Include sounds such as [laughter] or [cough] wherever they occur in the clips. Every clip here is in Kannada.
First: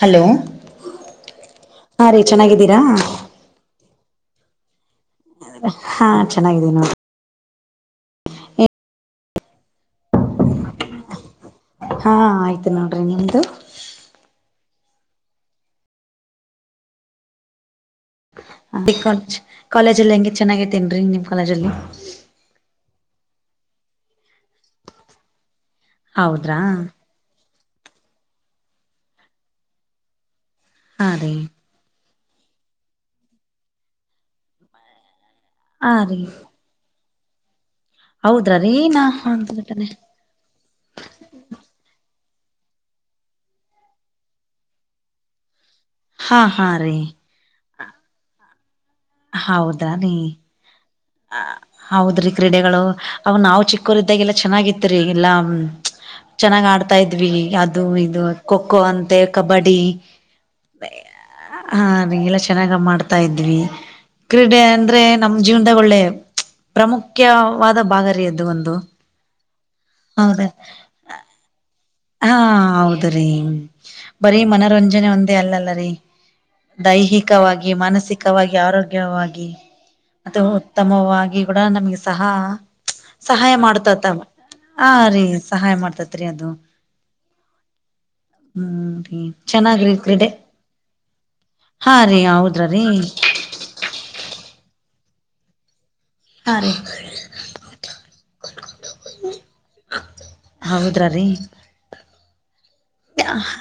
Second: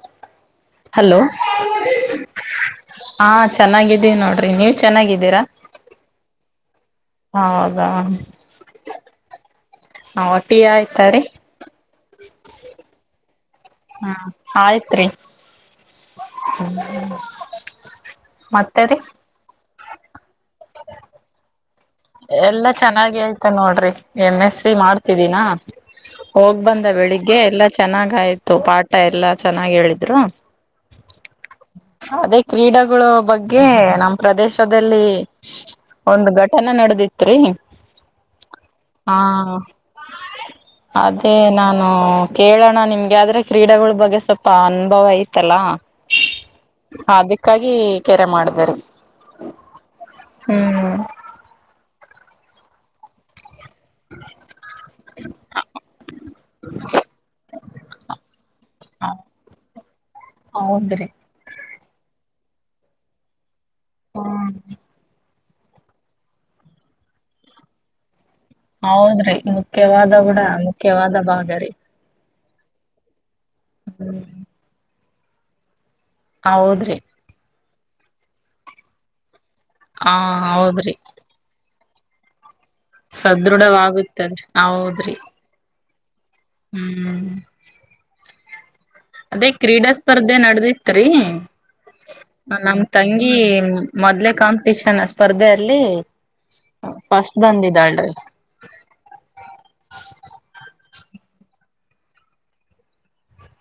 ಹಲೋ ಹಲೋ ಹಾ ರೀ ಚೆನ್ನಾಗಿದ್ದೀರಾ ಹ ಚೆನ್ನಾಗಿದ್ದೀ ನಾವ [unintelligible] ಹಾ. ಚೆನ್ನಾಗಿದ್ದೀನಿ ನೋಡ್ರಿ. ಹೌದಾ, ಹಾ ಟಿ ಆಯ್ತ ರಿ? ಹಾ ಆಯ್ತು ನೋಡ್ರಿ ನಿಮ್ದ? ಹ್ಮ ಆಯ್ತ್ರಿ. ಹ್ಮ್. [unintelligible] ಕಾಲೇಜಲ್ಲಿ ಹೆಂಗೆ ಚೆನ್ನಾಗಿದ್ದೀನ್ರೀ ನಿಮ್ಮ ಕಾಲೇಜ ಅಲ್ಲಿ. ಎಲ್ಲಾ ಚೆನ್ನಾಗಿ ಐತೆ ನೋಡ್ರಿ ಎಂ ಎಸ್ ಸಿ ಮಾಡ್ತಿದಿನಾ. ಹೋಗ ಹೌದ್ರಾ ಬಂದ ಬೆಳಿಗ್ಗೆ ಎಲ್ಲ. ಚೆನ್ನಾಗ ಆಯ್ತು ಪಾಠ ಎಲ್ಲಾ ಚೆನ್ನಾಗ್ ಹೇಳಿದ್ರು. ಹಾ ರೀ. ಅದೇ ಕ್ರೀಡಗಳು ಬಗ್ಗೆ ನಮ್ಮ ಪ್ರದೇಶದಲ್ಲಿ, ಹಾ ರೀ ಒಂದು ಘಟನೆ ನಡೆದು ನಡದೀತ್ರಿ ಹೌದ್ರಾ ರೀ ನಾ ಹಾ ಅಂದಬಿಟ್ಟನೆ ಅದೇ ನಾನು ಕೇಳೋಣ ನಿಮ್ಗೆ ಆದ್ರೆ ಕ್ರೀಡೆಗಳ ಬಗ್ಗೆ ಸ್ವಲ್ಪ ಅನುಭವ ಐತಲಾ. ಹಾ ಹಾ ರೀ. ಇತರ [unintelligible] ಹೌದಾನಿ. ಹೌದ್ರಿ ಕ್ರೀಡೆಗಳು ಅವ ನಾವ್ ಚಿಕ್ ಚಿಕ್ಕೋರ ಇದ್ದಾಗೆಲ್ಲ ಚೆನ್ನಾಗಿತ್ರಿ ಎಲ್ಲಾ ಚೆನ್ನಾಗ್ ಆಡ್ತಾ ಇದ್ವಿ ಅದು ಇದು ಖೋ ಖೋ ಅಂತೆ ಕಬಡ್ಡಿ ಹೌದ್ರಿ ಹ ನಿಂಗೆಲ್ಲ ಚೆನ್ನಾಗ ಮಾಡ್ತಾ ಇದ್ವಿ ಹ್ಮ್ ಕ್ರೀಡೆ ಅಂದ್ರೆ [unintelligible] ಒಂದೋಳ್ಳೆ ಪ್ರಮುಖ್ಯವಾದ ಬಾಗ ರಿ ಅದು. ಒಂದು ಹೌದ್ರಿ ಮುಖ್ಯವಾದ ಕುಡ ಹೌದ ಮುಖ್ಯವಾದ ಬಾಗರಿ ಹಾ ಹೌದ್ರೀ. ಬರೀ ಮನೋರಂಜನೆ ಒ ಹೆ ಅಲ್ಲಲ್ಲ ರೀ. ಹೌದ್ರಿ ದೈಹಿಕವಾಗಿ ಮಾನಸಿ ದೈಹಿಕವಾಗಿ ಆರೋಗ್ಯವಾಗಿ. ಹ ಅದು ಹೌದ್ರಿ ಉತ್ತಮವಾಗಿ ಕೂಡ ನಮ್ಗೆ ಸಹ. ಸಹಾಯ ಮಾಡತತ್ವ ಸದೃಢವಾಗುತ್ತದ್ರಿ ಹಾ ಹೌದ್ರಿ ರಿ ಸಹಾಯ ಮಾಡ್ತತ್ರಿ ಅದು. ಹ್ಮ್ ಹ್ಮ್ ರೀ ಅದೇ ಕ್ರೀಡಾ ಚೆನ್ನಾಗ್ರಿ ಕ್ರೀಡೆ ಸ್ಪರ್ಧೆ ನಡದಿತ್ ರೀ, ಹಾ ರೀ ನಮ್ ಹೌದ್ರೀ ತಂಗಿ ಮೊದ್ಲೆ ಕಾಂಪಿಟಷನ್ ಅಷ್ಟೇ ಸ್ಪರ್ಧೆಯಲ್ಲಿ. ಹಾ ರೀ ಫಸ್ಟ್ ಬಂದಿದಾಳ್ರಿ. [unintelligible] ಹೌದ್ರ ರೀ.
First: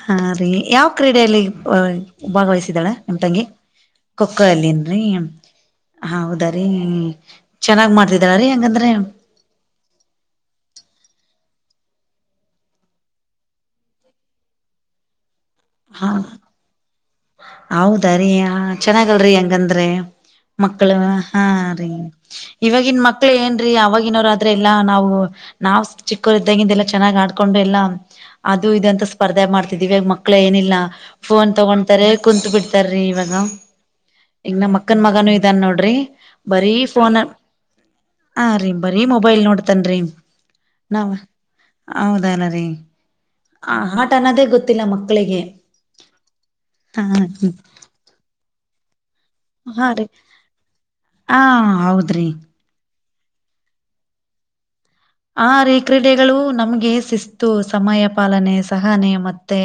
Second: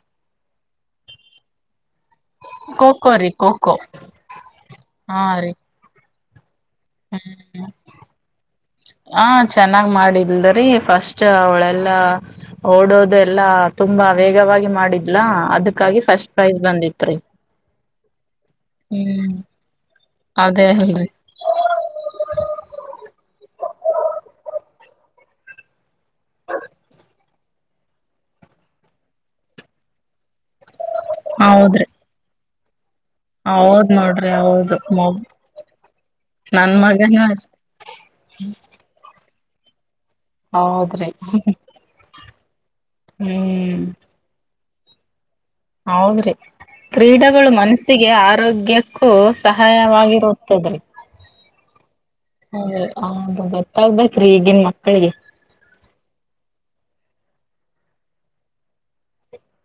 ಹಾ ರೀ ಯಾವ ಕ್ರೀಡೆಯಲ್ಲಿ ಹ ಭಾಗವಹಿಸಿದ್ದಾಳ ಖೋಖೋ ನಿಮ್ ರೀ ತಂಗಿ ಖೋಖೋ ಖೋಖೋ ಅಲ್ಲಿ ಏನ್ರಿ. ಹೌದಾ ಹ್ಮ್ ಹಂಗಂದ್ರೆ ಹ ಚೆನ್ನಾಗ್ ಮಾಡಲ್ದರಿ ಫಸ್ಟ್ ಅವ್ಲೆ. ಎಲ್ಲ ಓಡೋದು ಎಲ್ಲಾ ತುಂಬಾ ವೇಗವಾಗಿ ಮಾಡಿದ್ಲ. ಅದಕ್ಕಾಗಿ ಫಸ್ಟ್ ಪ್ರೈಸ್ ಬಂದಿತ್ತು. ಹೌದಾರೀ ಹ ಚೆನ್ನಾಗಲ್ರಿ ಹ್ಮ್ ಹಂಗಂದ್ರೆ ಅದೇ ಮಕ್ಕಳ ಅಲ್ರಿ ಹಾ ರೀ ಇವವಾಗಿನ್ ಮಕ್ಳ ಏನ್ ರಿ ಅವವಾಗಿನವ ಆದ್ರ ಎಲ್ಲಾ ನಾವು ನಾವ್ ಚಿಕ್ಕೋರ ಇದ್ದಂಗಂದ ಎಲ್ಲ ಚನ್ನಾಗಿ ಆಡ್ಕೊಂಡು ಎಲ್ಲ ಅದು ಇದಂತ ಸ್ಪರ್ಧೆ ಮಾಡ್ತಿದ್ದಿವೇ ಮಕ್ಕ ಮಕ್ಕಳ ಏನಿಲ್ಲ ಫೋನ್ ತೊಗೊಂಡ ಹೌದ್ರಿ ಏ ಕುಂತು ಬಿಟ್ಟಾರ ಇವಾಗ ಹೌದ್ ನೋಡ್ರಿ ಈಗ ನಮ್ಮ ಹೌದು ಮಕ್ಕನ್ ಮಗ್ ಮಗಾನು ಇದಾನ ನೋಡ್ರಿ ಬರೀ ನನ್ ಫೋನ್ ಮಗನು ಅಷ್ಟೆ ಹ ಹರಿ ಬರೀ ಮೊಬೈಲ್ ನೋಡ ತಂನ್ರೀ [inaudible] ಹೌದ್ರಿ ಹೌದಲ್ಲ ರೀ [inaudible] ಹ ಹ್ಮ್ ಹಟ ಅನ್ನದೇ ಗೊತ್ತ ಹತ್ತಿನ ಮಕ್ಕಳಿಗೆ ಹೌದ್ರಿ ಹಾ ಕ್ರೀಡೆಗಳು ಮನಸ್ಸಿಗೆ ಆರೋಗ್ಯ ಕೂ ಹಾ ರೀ ಸಹಾಯವಾಗಿರುತ್ತದ್ರ ಹಾ ಹೌದ್ರಿ ಹಾಗೆ ಹದು ಗೊತ್ತಾಗಬೆಕರಿ ಈಗಿನ್ ಮಕ್ಕಳಿಗೆ ಹಾರ್ರಿ ಕ್ರೀಡೆಗಳು ನಮಗೆ ಶಿಸ್ತ ಸಮಯ ಪಾಲನೆ ಸಹನೆ ಮತ್ತೆ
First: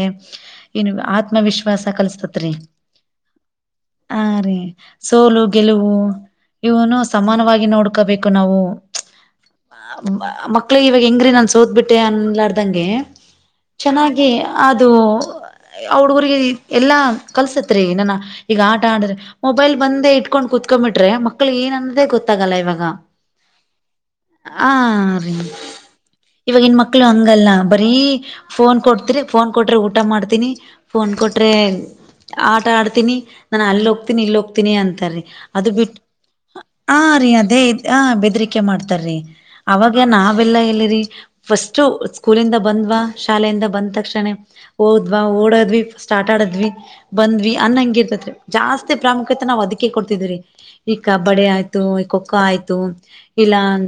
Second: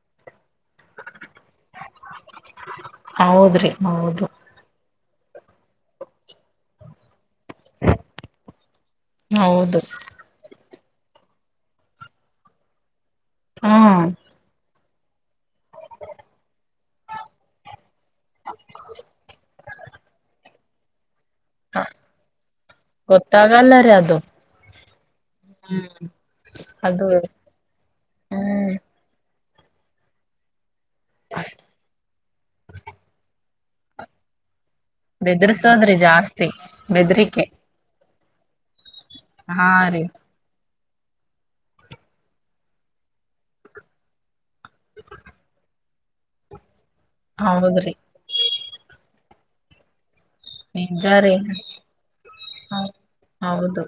ಇನ್ನು ಆ ಆತ್ಮವಿಶ್ವಾಸ ಕಲಸ್ತತ್ರಿ ಹೌದ್ರಿ ಹಾ ಹೌದು ರಿ ಸೋಲು ಗೆಲುವು ಇವನು ಸಮಾನವಾಗಿ ನೋಡ್ಕೋಬೇಕು ನಾವು ಆ ಹೌದು ಮಕ್ಳಿಗೆ ಇವಾಗ ಹೆಂಗ್ರೀ ನಾನು ಸೋತಬಿಟ್ಟೆ ಅಲ್ಲಿಾರ್ದಂಗೆ ಚೆನ್ನಾಗಿ ಹ್ಮ ಆದ ಅದು ಆ ಹುಡುಗರಿಗೆ ಎಲ್ಲಾ ಕಲ್ಸತ್ರಿ. [inaudible] ಈಗ ಆಟ ಆಡದ್ರೆ ಮೊಬೈಲ್ ಬಂದೇ ಇಟ್ಕೊಂಡ್ ಕುೂತ್ ಕಬಿಟ್ರೆ ಹ ಗೊತ್ತಾಗಲ್ಲರೀ ಅದು ಹ ರೀ ಇವಾಗ ಇನ್ ಮಕ್ಳು ಅದು ಹಂಗಲ್ಲ ಬರೀ ಹ್ಮ್ ಫೋನ್ ಕೊಡ್ತಿರಿ. ಫೋನ್ ಕೊಟ್ರೆ ಊಟಾ ಮಾಡ್ತೀನಿ. ಫೋನ್ ಕೊಟ್ರೆ ಆಟಾ ಆಡ್ತೀನಿ. ನಾನ ಅಲ್ಲಿ ಹೋಗ್ತೀನಿ ಇಲ್ಲಿ ಹೋಗ್ ತಿನಿ ಅಂತಾರೀ ಅದು ಬೆದರ್ಸೋದ್ರಿ ಬಿಟ್ಟ ಜಾಸ್ತಿ ಹ ರೀ ಬೆದರಿಕೆ ಅದೇ ಹ್ ಬೆದ್ರಿ ಕೆ ಮಾಡ್ತಾರೀ. ಹಾ ರೀ ಅವಾಗೇ ನಾವೆಲ್ಲಾ ಇಲ್ಲಿ. ರಿ ಫಷ್ಟು ಸ್ಕೂಲಿಂದ ಬಂದ್ವಾ ಶಾಲೆಯಿಂದ ಬಂದ್ ತಕ್ಷಣ ಹೋದ್ವಾ ಓಡದ್ವಿ ಫರ್ಸ್ಟ್ ಆಟ ಆಡದ್ವಿ. ಬಂದ್ವಿ ಅನ್ ಹೌದ್ರಿ ಹಂಗಿರ್ತತ್. ಜಾಸ್ತಿ ಪ್ರಾಮುಖ್ಯತೆ ನಾವ್ ಅದಿಕೆ ಕೊಡ್ತಿದ್ದುವ್ ರಿ. ಈ ನಿಜ ರೀ ಕಬಡ್ಡಿ ಆಯ್ತು ಖೋಖೋ ಆಯ್ತು ಇಲ್ಲ. ಹೌದು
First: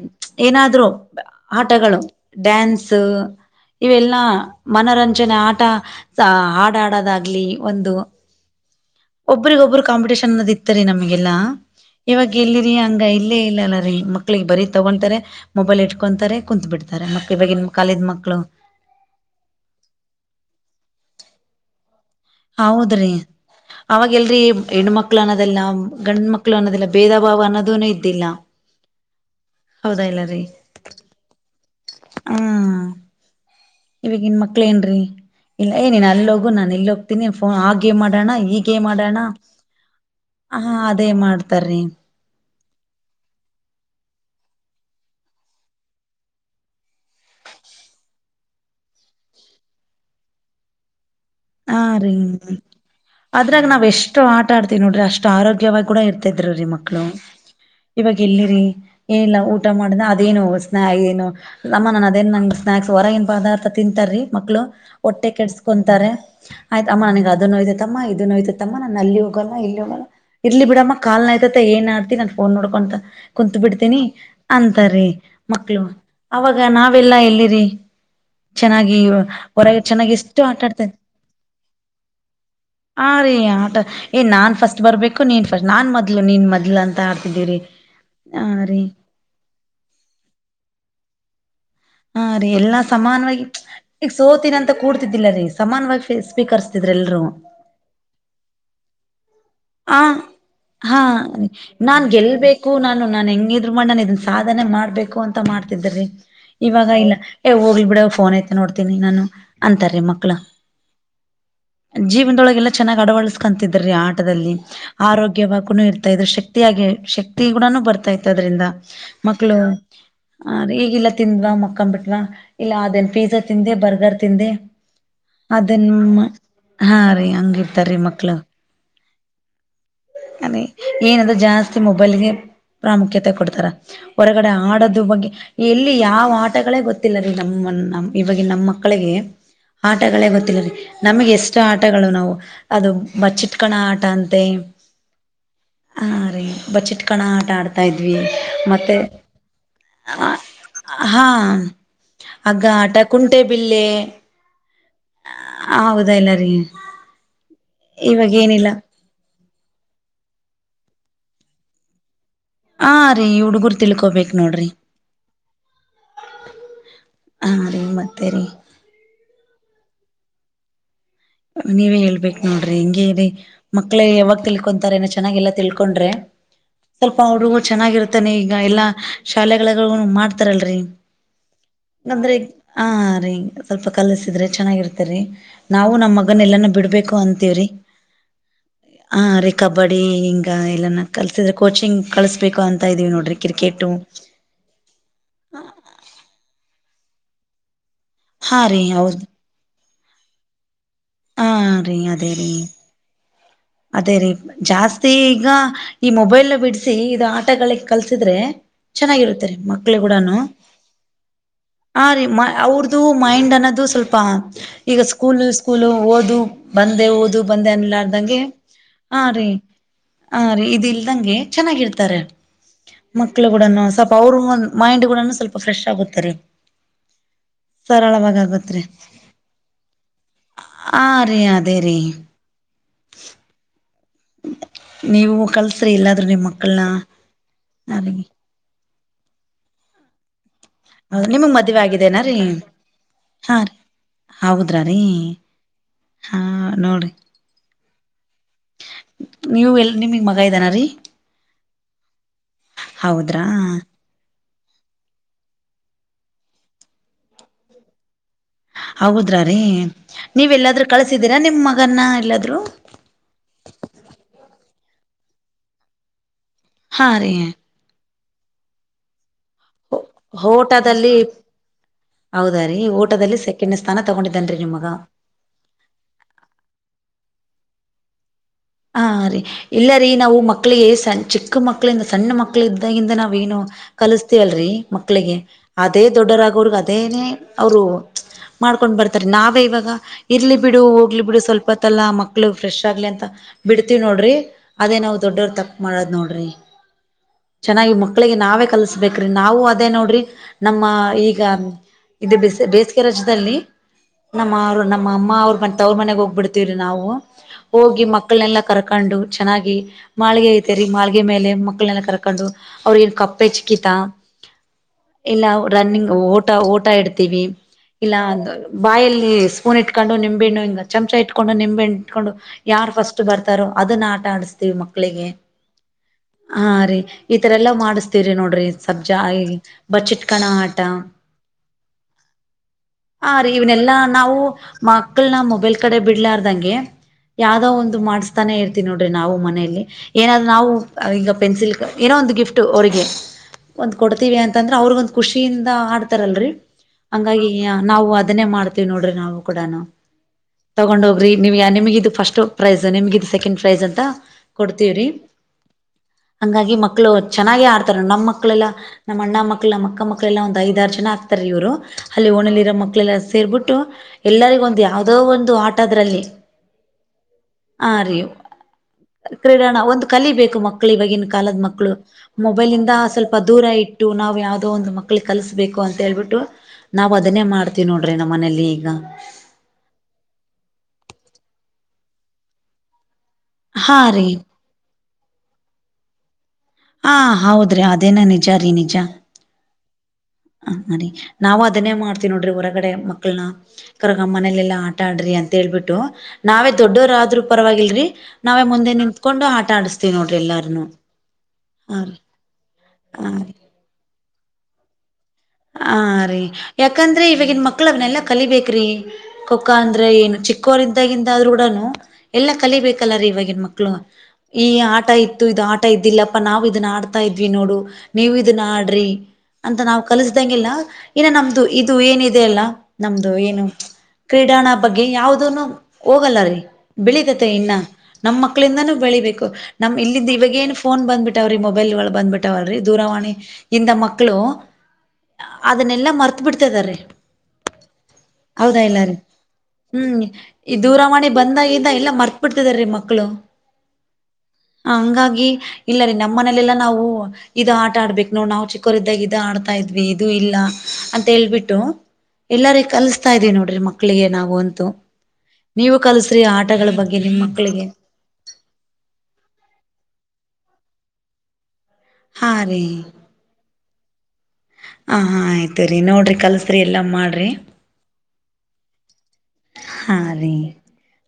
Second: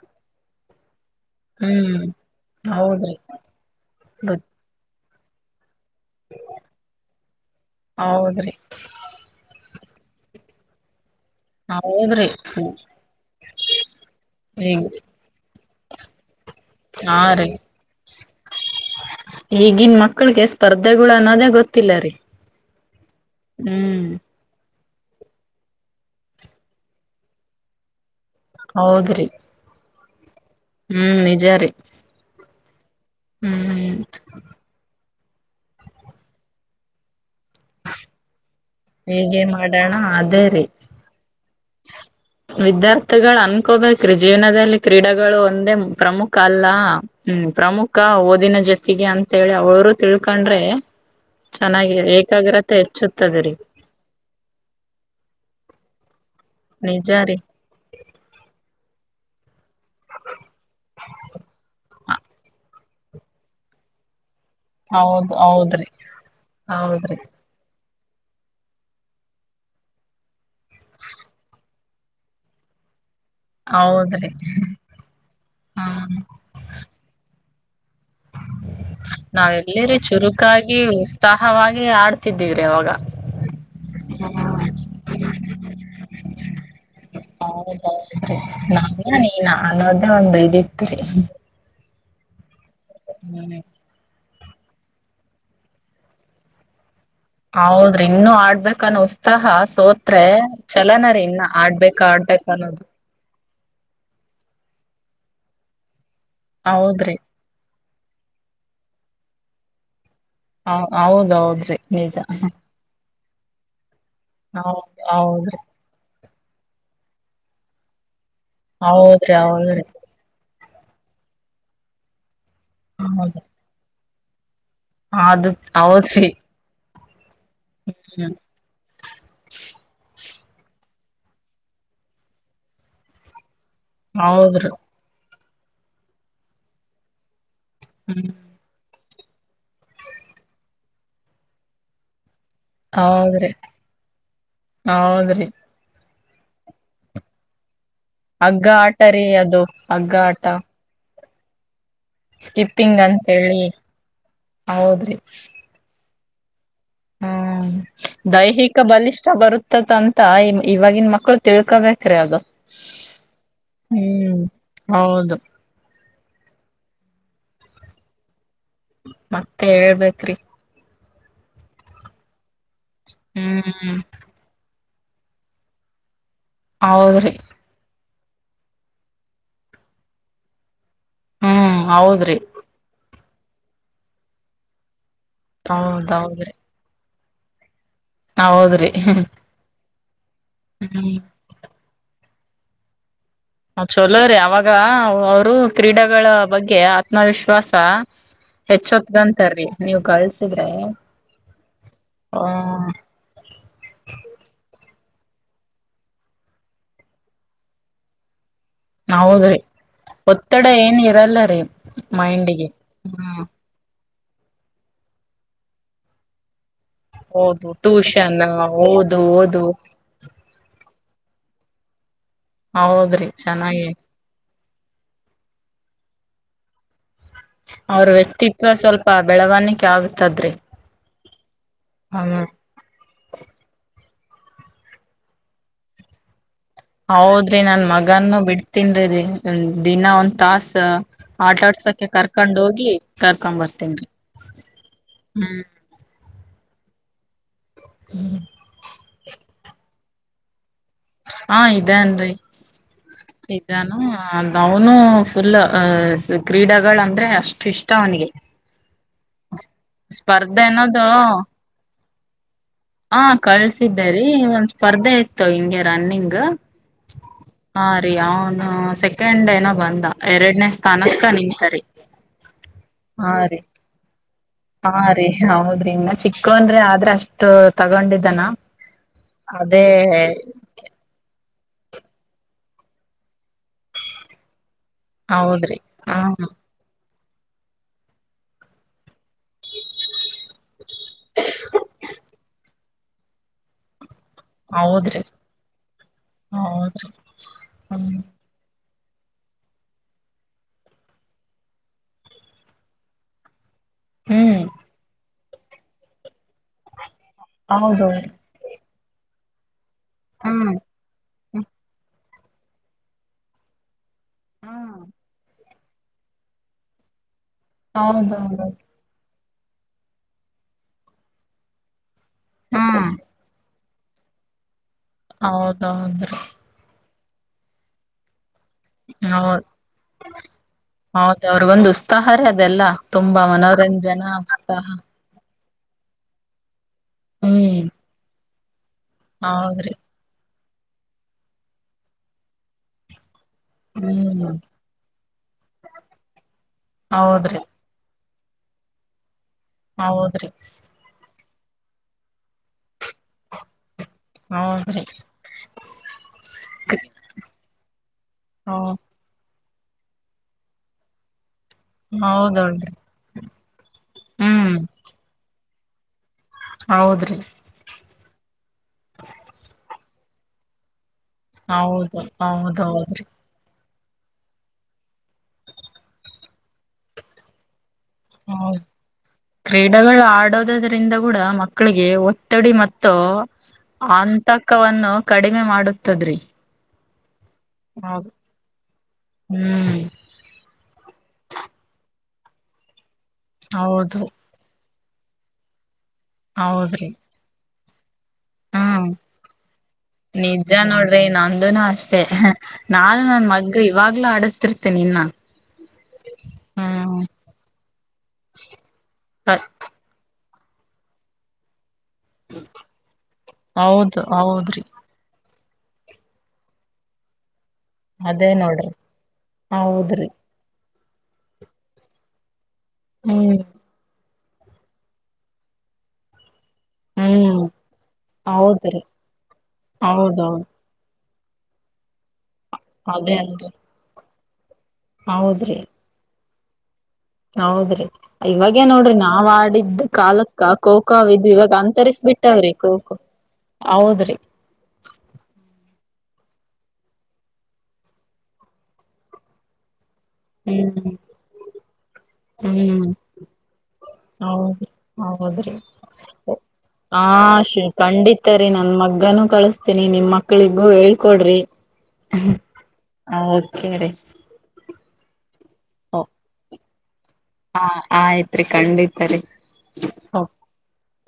ಏನಾದ್ರು ಆಟಗಳು ಹ್ಮ್ ಡ್ಯಾನ್ಸು ಹೌದ್ರಿ ಇವೆಲ್ಲಾ ಗೊತ್- ಮನರಂ. ಚನಾಟ ಸಾ ಹಾಡಾಡದಾಗ್ಲಿ ಒಂದು. ಹೌದ್ರಿ ಒಬ್ಬರಿಗೊಬ್ರು ಕಾಂಪಿಟಷನ್ ಅದ್ ಇತ್ರಿ ನಮ್. ನಮಗೆಲ್ಲಾ ಹೌದ್ರಿ ಇವಾಗ ಎಲ್ಲಿರಿ ಹಂಗ ಇಲ್ಲೇ ಇಲ್ಲ ಅಲ್ಲ ರೀ ಮಕ್ಳಿಗೆ ಬರಿ ಈಗ ತಗೊಂತರೆ ಮೊಬೈಲ್ ಇಟ್ಕೊಂತರೆ. ಕುಂತ್ ಬಿಡ್ತರೆ ಮಕ್ಕಳ ಬಗೆ ನಮ್ಮ ಕಾಲಿನ್ನ ಮಕ್. ಕ್ಕಳು. ಈಗನ್ ಮಕ್ಳಿಗೆ ಸ್ಪರ್ಧೆಗಳು ಅನ್ನೋದೇ ಗೊತ್ತಿಲ್ಲ ರೀ. ಹೌದ್ರಿ. ಹ್ಮ್ ಅವಾಗ್ ಎಲ್ರಿ ಹೆಣ್ಮಕ್ಳ ಅನ್ನೋದಲ್ಲ ಗಂಡು ಮಕ್ಳ ಅನ್ನೋದಲ್ಲ ಭೇದ ಭಾವ ಅನ್ನೋದುನು ಇದ್ದಿಲ್ಲ. ಹೌದ್ರಿ ಹೌದಾ ಇಲ್ಲ ರೀ? ಹ್ಮ್ ನಿಜಾರಿ. ಹಾ ಇವಗ್ ಇನ್ ಮಕ್ಳ ಏನ್ರೀ? ಇಲ್ ಏ ನೀನ್ ಅಲ್ ಹೋಗು ನಾನ್ ಇಲ್ ಹೋಗ್ತೀನಿ. ಫೋ ಆಗೇಮ್ ಆಡಣ ಇ ಗೇಮ್ ಆಡಣ ಹೀಗೆ ಮಾಡೋಣ ಅದೇ ಹ ಅದೇ ಮಾಡ್ತಾರಿ. ವಿದ್ಯಾರ್ಥಿಗಳ್ ಅನ್ಕೋಬೇಕ್ರಿ ಜೀವನದಲ್ಲಿ ಕ್ರೀಡೆಗಳು ಒಂದೇ ಪ್ರಮುಖ ಅಲ್ಲ ಹ್ಮ್ ಪ್ರಮುಖ ಓದಿನ ಜೊತೆಗೆ ಅಂತೆಳಿ ಅವರು ತಿಳ್ಕೊಂಡ್ರೆ, ಹಾ ಚೆನ್ನಾಗಿ ರೀ ಏಕಾಗ್ರತೆ ಹೆಚ್ಚುತ್ತದೆ ರೀ. ಅದ್ರಾಗ ನಾವ್ ಎಷ್ಟು ಆಟ ಆಡ್ತೀವಿ ನೋಡ್ರಿ ಅಷ್ಟ್ ಆರೋಗ್ಯವಾಗ್ ಕೂಡ ಇರ್ತಿದ್ರು ರೀ ಮಕ್ಳು ನಿಜ ರೀ ಇವಾಗ ಎಲ್ಲಿರಿ? ಏನಿಲ್ಲ ಊ ಊಟ ಮಾಡುದ್ನ ಅದೇನು ಸ್ನ ಏನು ಅಮ್ಮ ನನ್ ಅದೇನ್ ನಂಗ್ ಸ್ನಾಕ್ಸ್ ಹೊರಗಿನ್ ಪದಾರ್ಥ ತಿಂತಾರೀ ಮಕ್ಳು, ಹೊಟ್ಟೆ ಹೌದ್ ಹೌದ್ರಿ ಕೆಡ್ಸ್ಕೊಂತಾರೆ ಆಯ್ತ್ ಅಮ್ಮ ಹೌದ್ರಿ ನಂಗ್ ಅದುನು ಇದೆ. ಆಯ್ತಮ್ಮ ಇದು ನೋಯ್ತತಮ್ಮ ನಾನ್ ಅಲ್ಲಿ ಹೋಗೋಲ್ಲ ಇಲ್ಲಿ ಹೋಗಲ್ಲ, ಇರ್ಲಿ ಬಿಡಮ್ಮ, ಕಾಲ್ ನೋಯ್ತೈತ್ ಏನ್ ಆಡ್ತಿ ನಾನ್ ಫೋನ್ ನೋಡ್ಕೊಂತ ಕುಂತ್ ಬಿಡ್ತೀನಿ ಹೌದ್ರಿ ಅಂತಾರೀ ಮಕ್ಳು ಹ್ಮ್ ಅವಾಗ ನಾವೆಲ್ಲಾ ಎಲ್ಲಿರಿ [inaudible] ಚೆನ್ನಾಗಿ ಹೊರಗೆ ನಾವೆಲ್ಲಿರಿ ಚೆನ್ನಾಗಿ ಎಷ್ಟು ಚುರುಕಾಗಿ ಆಟಾಡ್ತ ಉತ್ಸಾಹವಾಗಿ ಆಡ್ತಿದ್ದೀವ್ರಿ ಅವಾಗ ಹಾಂ ರೀ ಆಟ, ಏ ನಾನ್ ಫಸ್ಟ್ ಬರ್ಬೇಕು ನೀನ್ ಫಸ್ಟ್ ನಾನ್ ಮೊದ್ಲು ನೀನ್ ಮೊದಲು ಅಂತ ಆಡ್ತಿದ್ದೀವ್ರಿ ಹೌದೌದ್ ರೀ ನಾನು ಈ ನಾನ್ ಹೋದ್ರು ಒಂದ್ ಇದ್ ಇತ್ ರೀ ಹಾಂ ರೀ ಎಲ್ಲಾ ಸಮಾನವಾಗಿ ಸೋತಿನ್ ಅಂತ ಕೂಡ್ತಿದ್ದಿಲ್ಲ ರೀ ಸಮಾನವಾಗ್ ಫೇಸ್ ಸ್ವೀಕರಿಸುತ್ತಿದ್ ಹೌದ್ರಿ ಇನ್ನು ಆಡ್ಬೇಕನ್ನ ಉತ್ಸಾಹ ಆ ಸೋತ್ರೆ ಹಾ ಚಲೋನ ರೀ ಇನ್ನ ಆಡ್ಬೇಕ ನಾನ್ ಆಡ್ಬೇಕ ಗೆಲ್ಬೇಕು ಅನ್ನೋದು. ನಾನು ನಾನ್ ಹೆಂಗಿದ್ರು ಮಾಡ್ ನಾನ್ ಇದನ್ ಸಾಧನೆ ಮಾಡ್ಬೇಕು ಅಂತ ಮಾಡ್ತಿದ್ದೆ ರೀ ಇವಾಗ ಇಲ್ಲ ಹೌದ್ರಿ ಏ ಹೋಗ್ಲಿ ಬಿಡು ಫೋನ್ ಐತೆ ನೋಡ್ತೀನಿ ನಾನು ಅಂತಾರ್ರಿ ಮಕ್ ಹಾಂ ಹೌದೌದ್ರಿ ನಿಜ. ಕಂತಿದ್ರ ರೀ ಆ ದಲ್ಲಿ ಹೌದ ಹೌದ್ರಿ ಆರೋಗ್ಯವಾಗೂನು ಇರ್ತಾಯಿದ್ರು ಶ ತಿಯಾಗಿ ಶಕ್ತಿ ಕೂಡನು ಬರ್ತಾ ದ್ರಿಂದ ಹೌದ್ರಿ ಮಕ್ಳು ಆ ಈಗೆಲ್ಲ ತಿಂದ್ವ ಮಕ್ಕೊಂಡ್ ಬಿಟ್ವಾ? ಇಲ್ಲ ಅದೆ ಪಿಜಾ ಹೌದ್ರಿ ತಿಂದೆ ಬರ್ಗರ್ ತಿಂದೆ ಹೌದ ಅದು ಅದುನ್ ಮ ಹೌದ್ರಿ ಹಾಂ ರೀ ಹಂಗಿರ್ತಾರೀ ಮಕ್ಳು ಹ್ಮ್ ಅದೇ ಏನಂದ್ರೆ ಜಾಸ್ತಿ ಮೊಬೈಲ್ಗೆ ಪ್ರಾಮುಖ್ಯತೆ ಕೊಡ್ತಾರ. ಹೊರಗಡೆ ಹೌದ್ರಿ ಆಡೋದ ಬಗ್ಗೆ ಎಲ್ಲಿ ಯಾವ ಆಟಗಳೇ ಗೊತ್ತಿಲ್ಲ ರೀ ನಮ್ಮ ನಮ್ಮ ಹ್ಮ್ ಇವಾಗಿ ನಮ್ಮ ಮಕ್ಕಳಿಗೆ ಆಟಗಳೇ ಗೊತ್ತಿಲ್ಲರರಿ ನಮಗೆ ಎಷ್ಟು ಆಟಗಳು ನಾವು ಅದು ಹೌದ್ರಿ ಬಚ್ಚಿಟ್ಕಣ ಆಟ ಅಂತೆ ಹೌದ್ರಿ ಹ ರೀ ಬಚ್ಚಿಟ್ ಕಣ ಆಟ ಆಡ್ತ ಹಗ್ಗ ಆಟ ರೀ ಅದು ಹಗ್ಗ ಆಟ ಹಾ ಹಗ್ಗ ಆಟ ಸ್ಕಿಪ್ಪಿಂಗ್ ಅಂತ ಕುಂಟೆ ಹೇಳಿ ಬಿಲ್ಲೆ ಹೌದ್ರಿ ಹೌದಾ ಎಲ್ಲ ತಯ ಹ್ಮ್ ದೈಹಿಕ ಬಲಿಷ್ಠ ಬರುತ್ತೆ. ಇರ್ತತ್ ಅಂತ ಇವಾಗಿನ ಮಕ್ಳು ತಿಳ್ಕೊಬೇಕ್ರೀ ಅದು. ಹ ರೀ ಹುಡುಗರ್ ತಿಳ್ಕೋಬೇಕೇ ಹ್ಮ್ ನೋಡ್ರಿ. ಹೌದು ಹಾ ರೇ ಮತ್ತೆರಿ. ಮತ್ತೆ ಹೇಳ್ಬೇಕ್ರಿ. ನೀವೇ ಹೇಳ್ಬೇಕ್ ನೋಡ್ ರೀ ಹಿಂಗೆ ಇದೆ ಹ್ಮ್ ಮಕ್ಳೇ ಯಾವಾಗ ತಿಳ್ಕೋನ್ ಏನು ಚನ್ನಾಗಿಲ್ಲಾ ತಿಳ್ಕೊಂಡ್ರೆ. ಸ್ವಲ್ಪ ಹೌದ್ರಿ ಹಡ್ರರು ಚೆನ್ನಾಗಿರುತ್ತೆ. ಆತಾನೆ ಈಗ ಎಲ್ಲಾ ಶಾಲೆಗಳ ಮಾಡ್ತಾರಲ್ರರಿ. ಹ್ಮ್ ಅಂದ್ರೆ ಹೌದ್ರಿ ಹ ರೀ. ಸ್ವಲ್ಪ ಕಲಸಿದ್ರೆ ಚೆನ್ನಾಗಿರುತ್ತೆ. ನಾವು ನಮ್ಮ. ಮಗನ್ ಎಲ್ಲ ಬಿಡಬೇಕು ಅಂತ. ದೇವ್ರೀ. ಹ ಹೌದ್ರಿ. ನಿಹಿಂಗ್ ಈ ಎಲ್ಲ ಹ್ಮ್ ಕಲ್ಸಿದ್ರೆ ಕೋಚಿಂಗ್. ಕಳಿಸ್ಬೇಕು ಅಂತತ ಇದ್ದೀ ನೋಡಿರಿ. ಹ ಚಲೋ ರೀ ಅವಾಗ ಅವರು ಕ್ರೀಡಳ ಬಗ್ಗೆ. ಆತ್ಮವಿಶ್ವಾಸ. ಹಾ ರೀ ಹೆಚ್ಚ ಹೌದು ಹೊತ್ಗಂತಾರರಿ. ನೀವು ಕಳ್ಸಿದ್ರೆ. ಹಾ ರರಿ ಅದೇ ಹ ರೀ ಅದೇ ರೀ ಜಾಸ್ತಿ. ಈಗ ಈ ಮೊಬೈಲ್ ಬಿಡಿಸಿ ಇದು ಆಟಗಳಿಗೆ ಕಲ್ಸಿದ್ರೆ. ಚೆನ್ನಾಗಿರುತ್ತೆ ರಿ ಹೌದ್ರಿ ಮಕ್ಳಿ ಕೂಡನು ಒತ್ತಡ ಏನ್ ಇರಲ್ಲರಿ ಆ ರೀ ಮೈಂಡಿಗೆ ಅವ್ರದುು ಹ್ಮ್ ಮೈಂಡ್ ಅನ್ನೋದು ಸ್ವಲ್ಪ. ಈಗ ಸ್ಕೂಲ್. ಸ್ಕೂಲ ಓದು. ಬಂದೆ ಓದು ಹೌದು ಬಂದೆ ಟ್ಯೂಷನ್ ಅನ್ಲಾರ್ದಂಗೆ ಓದು ಹ ರೀ ಓದು ಹ ರೀ ಇದ ಇಲ್ದಂಗೆ. ಚೆನ್ನಾಗಿರ್ತಾರೆ. ಹೌದ್ರಿ ಮಕ್ಳು ಗೂಡನು ಚೆನ್ನಾಗಿ ಸ್ವಪ ಅವರು ಒ. ಮೈಂಡ್ ನು ಸ್ವಲ್ಪ ಫ್ರೆಶ್ ಆಗುತ್ತೇರಿ. ಅವ್ರ ವ್ಯಕ್ತಿತ್ವ ಸ್ವಲ್ಪ ಬೆಳವಣಿಕ ಆಗುತ್ತ. ಆ ರೀ ಅದೇ ರೀ. ಹ್ಮ ನೀವು ಕಲಸ್ರಿ ಇಲ್ಲಾದ್ರೂ ನಿಮ್ಮಕ್ಕ. ಕ್ಕಲಾ ಹೌದ್ರಿ ನನ್ ಮಗನ್ನು ಬಿಟ್ಟ ತಿಂದ್ರೆ ದಿನ ಒಂದ ತಾಸ ಹೌ ನಿಮಗ್ ಮದ್ವೆ ಆಟಾಡ್ಸಕ್ಕೆ ಆಗಿದ್ದೇನ ರೀ? ಕರ್ಕೊಂಡ್ ಹೋಗಿ ಹಾ ಕರ್ಕೊಂಡ್ ರೀ ಬರ್ತೇನ್ರಿ ಹೌದ್ರ ರೀ ಹ್ಮ್ ಹಾ. ನೋಡಿ ನೀವ್ ಎಲ್ ನಿಮಗ್ ಮಗ ಇದಾನ ರೀ? ಹಾ ಇದಾನ್ರಿ. ಹೌದ್ರಾ ಇದಾನೂ ಅವನು ಫುಲ್ ಅ ಸ್ ಕ್ರೀಡಗಳ ಅಂದ್ರೆ ಅಷ್ಟ ಇಷ್ಟ ಅವನಿಗೆ. ಹೌದ್ರ ರೀ ನೀವ ಸ್ಪರ್ಧೆ ಎಲ್ಲಾದ್ರೂ ಅನ್ನೋದು ಕಳಸಿದ್ದೀರಾ? ನಿಮ್ ಮಗನ್ನ ಎಲ್ಲಾದ್ರೂ? ಹ ಕಳ್ಸಿದ್ದೆ ರೀ ಒಂದ್ ಸ್ಪರ್ಧೆ ಇತ್ತು ಹಿಂಗೆ ರನ್ನಿಂಗ್. ಹಾರಿ ಸರಿ ಅವನು ಸೆಕೆಂಡ್ ಕಂಡ್ ಏನೋ ಓ ಬಂದ ಎರಡನೇ ಓಟದಲ್ಲಿ ಸ್ಥಾನಕ್ಕ ನಿಂತ ರಿ ಹೌದ ರೀ ಹಾ ಓಟದಲ್ಲಿ ರೀ ಸೆಕೆಂಡ್ ಸ್ಥಾನ ತಗೊಂಡಿದ್ದೇನ್ರಿ ನಿಮ್ ಮಗ ಹಾ ರೀ ಹೌದ್ರಿ ಇನ್ನು ಚಿಕ್ಕೊನ್ ರಿ ಆದ್ರೆ ಅಷ್ಟು ತಗೊಂಡಿದ್ದಾನ. ಹ ರಿ ಅದೇ ಇಲ್ಲ ರೀ ನಾವು ಮಕ್ಳಿಗೆ ಸನ್ ಚಿಕ್ಕ ಚಿಕ್ಕ ಮಕ್ಕಳಿಂದ ಸಣ್ಣ ಮಕ್ಕಳ ಇದಾಗಿಂದ ನಾವ ಏನು ಕಲಿಸತೀವಲ್ರರಿ ಮಕ್ಕಳಿಗೆ ಹೌದ್ರಿ ಅದೇ ಹ ದೊಡ್ಡವರಾಗೋವರ್ಗು ಅದೇನೇ ಅವರು ಮಾಡ್ಕೊಂಡ್ ಬರ್ತಾರೆ ನಾವೇ ಇವಾಗ ಇರ್ಲಿ ಬಿಡು ಹೋಗ್ಲಿ ಬಿಡು ಸ್ವಲ್ಪತ್ತಲಾ ಮಕ್ಕಳು ಫ್ರೆಶ್ ಆಗ್ಲಿ ಅಂತ. ಬಿಡ್ತೀವಿ ನೋಡ್ರಿ ಅದೇ ನಾವ ಹೌದ್ರಿ ದೊಡ್ಡವ್ರ ತಪ್ಪ ಮಾಡದ್ ನೋಡ್ರಿ ಹೌದ್ರಿ ಚೆನ್ನಾಗಿ ಹ್ಮ್ ಮಕ್ಕಳಿಗೆ ನಾವೇ ಕಲ್ಸ ಬ್ರಿ ನಾವು ಅದೇ ನೋಡ್ರಿ ನಮ್ಮ ಈಗ ಇದ ಬೇಸಿಗೆ ರಜದಲ್ಲಿ ನಮ್ಮ ಹ್ಮ್ ಅವರು ನಮ್ಮ ಅಮ್ಮ ಅವರು ಮ ಅವ್ರ ಮನೆ ಹೋಗ್ಬಿ- ನಾವು ಹೋಗಿ ಹೌದೌದ್ರಿ ಮಕ್ಕಳು. ಕರ್ಕೊಂಡು ಚೆನ್ನಾಗಿ. ಮಾಳಿಗೆ ಹ್ಮ್ ಐತೆರಿ ಮಾಳಗೆ ಮೇಲೆ ಮಕ್ಕಳನ್ನಲ್ಲ ಕರ್ಕೊಂಡು. ಕೊಂಡು ಅವ್ರಗ ಏನ್ ಕಪ್ಪ ಜಿಗಿತ ಹ್ಮ್ ಇಲ್ಲ ರನ್ನಿಂಗ್ ಓಟ ಓಟ ಇಡ್ತೀವಿ. ಇಲ್ಲ ಅ ಹೌದೌದು ಬಾಯಲ್ಲಿ. ಹೂನ ಇಟ್ಕೊಂಡು ನಿಂಬೆಣು ಹಿಂಗ ಚಮಚ ಇಟ್ಕೊಂಡು ನಿಂಬೆಣು. ಇಕೊಂಡು ಯಾರಾ ಹ್ಮ್ ಫಸ್ಟ್. ಅದನ್ನ ಆಟ ಆಡಿಸ್ತೀವಿ ಮಕ್ಕಳಿಗೆ. ಮಕ್ಕಳಿಗೆ ಹೌದೌದ್ರಿ ಹ ರೀ. ಈ ತರ ಎಲ್ಲ ಮಾಡುಸ್ತಿವಿ ನೋಡ್ರಿ. ಸಬ್ಜಾ ಹೌದು ಬಚ್ಚಿಟ್ಕಣ ಆಟ ಹೌದ ಅವ್ರಗೊಂದು ಉತ್ಸಾಹ ರೇ ಅದೆಲ್ಲ ಆ ತುಂಬಾ ರೀ ಇವನೆಲ್ಲಾ ಮನೋರಂಜನಾ ನಾವು ಉತ್ಸಾಹ. ಮಕ್ಕಳನ ಮೊಬೈಲ್ ಕಡೆ ಬಿಡ್ಲಾರ್ದಂಗೆ. ಯಾವ್ದೋ ಹ್ಮ್ ಒಂದು. ಅನ್ನಸ್ತಾನೆ. ನೋಡ್ರಿ ನಾವು ಮನೆಯಲ್ಲಿ ಹೌದ್ರಿ ಏನಾದ್ರೂ ನಾವು. ಈಗ ಪನ್ಸಿ ಲ್ ಏನೋ ಒಂದು ಗಿಫ್ಟ್ ಅವರಿಗೆ. ಒಂದ್ ಕೊಡ್ತೀವಿ ಹ್ಮ್ ಅಂತಂದ್ರ ಅವ್ರಗ ಒಂದ್ ಖುಷಿಯಿಂದ ಆಡ್ತಾರಲ್ರರಿ ಹಂಗಾಗಿ ಹೌದ್ರಿ ನಾವು ಅದ- ಅದನ್ನೇ ಮಾಡ್ತೀವಿ ನೋಡ್ರಿ ನಾವು. ಕೂಡಾನ ಹೌದ್ರಿ ತಗೊಂಡ ಹೋಗ್ರಿ. ನೀವು ಯ ನಿಮಗಿದು ಫಸ್ಟು- ಪ್ರೈಸು ನಿಮಗದು ಸೆಕೆಂಡ್ ಪ್ರೈಜ್ ಅಂತ- ಹೌದ್ರಿ ಕೊಡ್ತೀವ್ರಿ ಹಂಗಾಗಿ ಮಕ್ಕಳು ಚೆನ್ನಾಗಿ ಆಡ್ತಾರ ನಮ್ಮ ಮಕ್ಳೆಲ್ಲಾ ಹ ನಮ್ಮ ಅಣ್ಣ ಮಕ್ಕಳ ಮಕ್ಕಳ ನಮ್ಮ ಅಕ್ಕನ ಮಕ್ಕಳ ಎಲ್ಲ ಐದಾರ ಜನ ಆಗ್ತಾರೆ ಇವರು. ಅಲ್ಲಿ ಹೋಣಿಯಲ್ಲಿರೋ ಹೌದೌದ್ರಿ ಮಕ್ಕಳೆಲ್ಲ ಸೇರ್ಬಿಟ್ಟು ಎಲ್ಲರಿಗ ಹ್ಮ್ ಒಂದು ಯಾವದೋ ಒಂದು ಆಟ. ಟ್ಟದರಲ್ಲಿ ಹೌದ್ರಿ ಹ ಅರಿ ಕ್ರೀಡ ಈಡಣ ಒಂದು. ಕಲಿಬೇಕು ಮಕ್ಕಳ ಇವಾಗಿನ. ಈ ಕಾಲದ ಮಕ್ಕಳು ಹೌದು ಮೊಬೈಲ್ ಇಂದ ಹೌದೌದ್ರಿ ಸ್ವಲ್ಪ ದೂರ ಇಟ್. ನಾವು ಯಾವವುದೋ ಒಂದು ಮಕ್ಕಳಿಗೆ ಕಲಸ್ಬೇಕು ಅಂತ ಹೇಳ್ಬಿಟ್ಟು ನಾವ್ ಅದನ್ನೇ ಮಾಡ್ತ- ಹ ಕ್ರೀಡೆಗಳು ಆಡೋದದ್ರಿಂದ ಕೂಡ ಮಕ್ಳು. ಮಕ್ಕಳಿಗೆ ಒತ್ತಡಿ ಮತ್ತು. ಹಾ ರೀ ಅಂತಕವನ್ನು. ಕಡಿಮೆ ಮಾಡತದ್ರಿ ಹಾ ಹೌದ್ರಿ ಅದೇನ ನಿಜ ರೀ ನಿಜ ಹ [unintelligible] ಹ ನರಿ ನಾವವು ಅದನ್ನೇ ಮಾಡ್ತೀವಿ ನೋಡ್ರಿ ಹೊರಗಡೆ ಮ ಕ ಹೌದು ಮನಲ್ಲ ಎಲ್ಲ ಆ ಆಟಡ್ರಿ ಅಂತ ಹೇಳ್ಬಿಟ್ಟು ನಾವೇ ಹೌದ್ರಿ ದೊಡ್ಡವರ್ರರು ಪರವಾಗಿಲ್ಲ ರೀ ಹ್ಮ್ ನಿಜ ಎಲ್ಲಾರ್ನು ನೋಡ್ರಿ ನಂದುನು ಹ ಅಷ್ಟೇ ನಾನು ಹ ನನ್ ಮಗ್ಗ ಇವಾಗ್ಲುೂ ಆಡಿಸತಿನಿ ಇನ್ನ [unintelligible] ಹ ರಿ ಹ್ಮ್ ಯಾಕಂದ್ರೆ ಇವಾಗಿನ್ ಮಕ್ಳ ಅವನೆಲ್ಲಾ ಕಲಿಬೇಕ್ರಿ ಖೋಖಾ ಅಂದ್ರೆ ಏನು ಚಿಕ್ಕ ಚಿಕ್ಕೋರಿದಾಗಿಂದ ಆದ್ರೂನು [unintelligible] ಎಲ್ಲ ಕಲಿಬೇಕಲ್ಲರಿ ಇವಾಗಿನ ಮಕ್ಳು ಹೌದು ಈ ಹೌದ್ರಿ ಆಟ ಇತ್ತು ಇದು ಆಟ ಇದ್ದಿಲ್ಲಪ್ಪಾ ನಾವು ಇದನ್ನ ಆಡ್ತಾ ಇದ್ವಿ ನೋಡು ನೀವು ಅದೇ ಇದನ ನೋಡ್ರಿ ಆಡ್ರಿ ಅಂತ ನಾವು ಹೌದ್ರಿ ಲ್ಲ ಇನ್ನ ನಮ್ದು ಇದು ಏನಿದೆ ಅಲ್ಲ ನಮ್ದು ಹ್ಮ್ ಏನು ಕ್ರೀಡಾಣ ಬಗ್ಗೆ ಯಾವ್ದನು ಹೋಗಲ್ಲ ರೀ ಬೆಳೀತತೆ ಹ್ಮ್ ಇನ್ನ ನಮ್ಮ ಮಕ್ಳಿಂದಾನೂ ಹೌದ್ರಿ ಬೆಳಿಬೇಕು ನಮ್ ಇಲ್ಲಿಂದ ಇವಾಗ ಹೌದೌದು ಏನು ಫೋನ್ ಬಂದ್ಬಿಟ್ಟ ಅವ್ರ ಮೊಬೈಲ್ಗಳು ಬಂದ್ಬಿಟ್ ಲ್ರಿ ದೂರವಾಣಿ ಅದೇ ಅಲ್ರಿ ಹಿಂದ ಮಕ್ ಮಕ್ಕಳು ಹೌದ್ರಿ ಅದನ್ನೆಲ್ಲಾ ಮರ್ ತ್ ಬಿಡ್ತಾ ಇದಾರೆ ಹೌದ್ರಿ ಇವಾಗೇ ನೋಡ್ರಿ ನಾವ್ ಆಡಿದ್ದ ಹ್ಮ್ ಕಾಲಕ್ಕ ಈ ಕೋಖೋ ದೂರವಾಣಿ ಇದಿದ್ವಿ ಇವಾಗ ಬಂದಾಗಿಂದ ಎಲ್ಲ ಮರ್ತ್ ಅಂತರಿಸಬಿಟ್ಟಾವ್ರಿ ಬಿಡ್ತಿದಾರೀ ಕೋಖೋ ಮಕ್ಕಳು ಹೌದ್ರಿ ಮನೇಲೆಲ್ಲ ನಾವು ಇದು ಆಟ ಆಡ್ಬೇಕು ನೋಡು ನಾವು ಚಿಕೊರ್ ಇದಿದ್ದಾಗ ಇದ ಆಡ್ ಇದ್ವಿ ಇದು ಇಲ್ಲ ಹ್ಮ್ ಅಂತ ಹೇಳ್ಬಿಟ್ಟು ಎಲ್ಲಾರ ಹ್ಮ್ ಕಲಸ್ತಾ ಇದೀವಿ ನೋಡ್ರಿ ಮಕ್ಕಳಿಗೆ ನಾವು ಅಂತೂ ಹೌದ್ರಿ ಹೌದ್ರಿ ನೀವು ಕಲ್ಸ್ರಿ ಆ ಆಟಗಳ ಬಗ್ಗೆ ಹಾ ನಿಮ ಮಕ್ಳಿಗೆ ಮೇ ರೀ ನೀ ನಿಮ್ ಮಕ್ಳಿಗೂ ಹೇಳ್ಕೊಡ್ರಿ ಹಾ ರೀ ಹ ಓಕ್ಕೇ ರೀ ಹಾ ಹಾ ಆಯತು ಸರಿ ನೋಡ್ರಿ ಕಲ್ಸ್ರರಿ ಎಲ್ಲ ಮಾಡ ಹಾ ಆಯ್ತ್ರಿ ಖಂಡಿತರಿ ಹಾ ಓಕ್ ರೀ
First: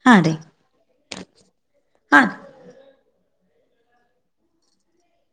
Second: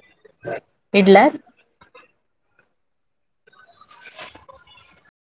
ಹಾ ರೀ ಇಡ್ಲ ರೀ ಹಾ ರೀ.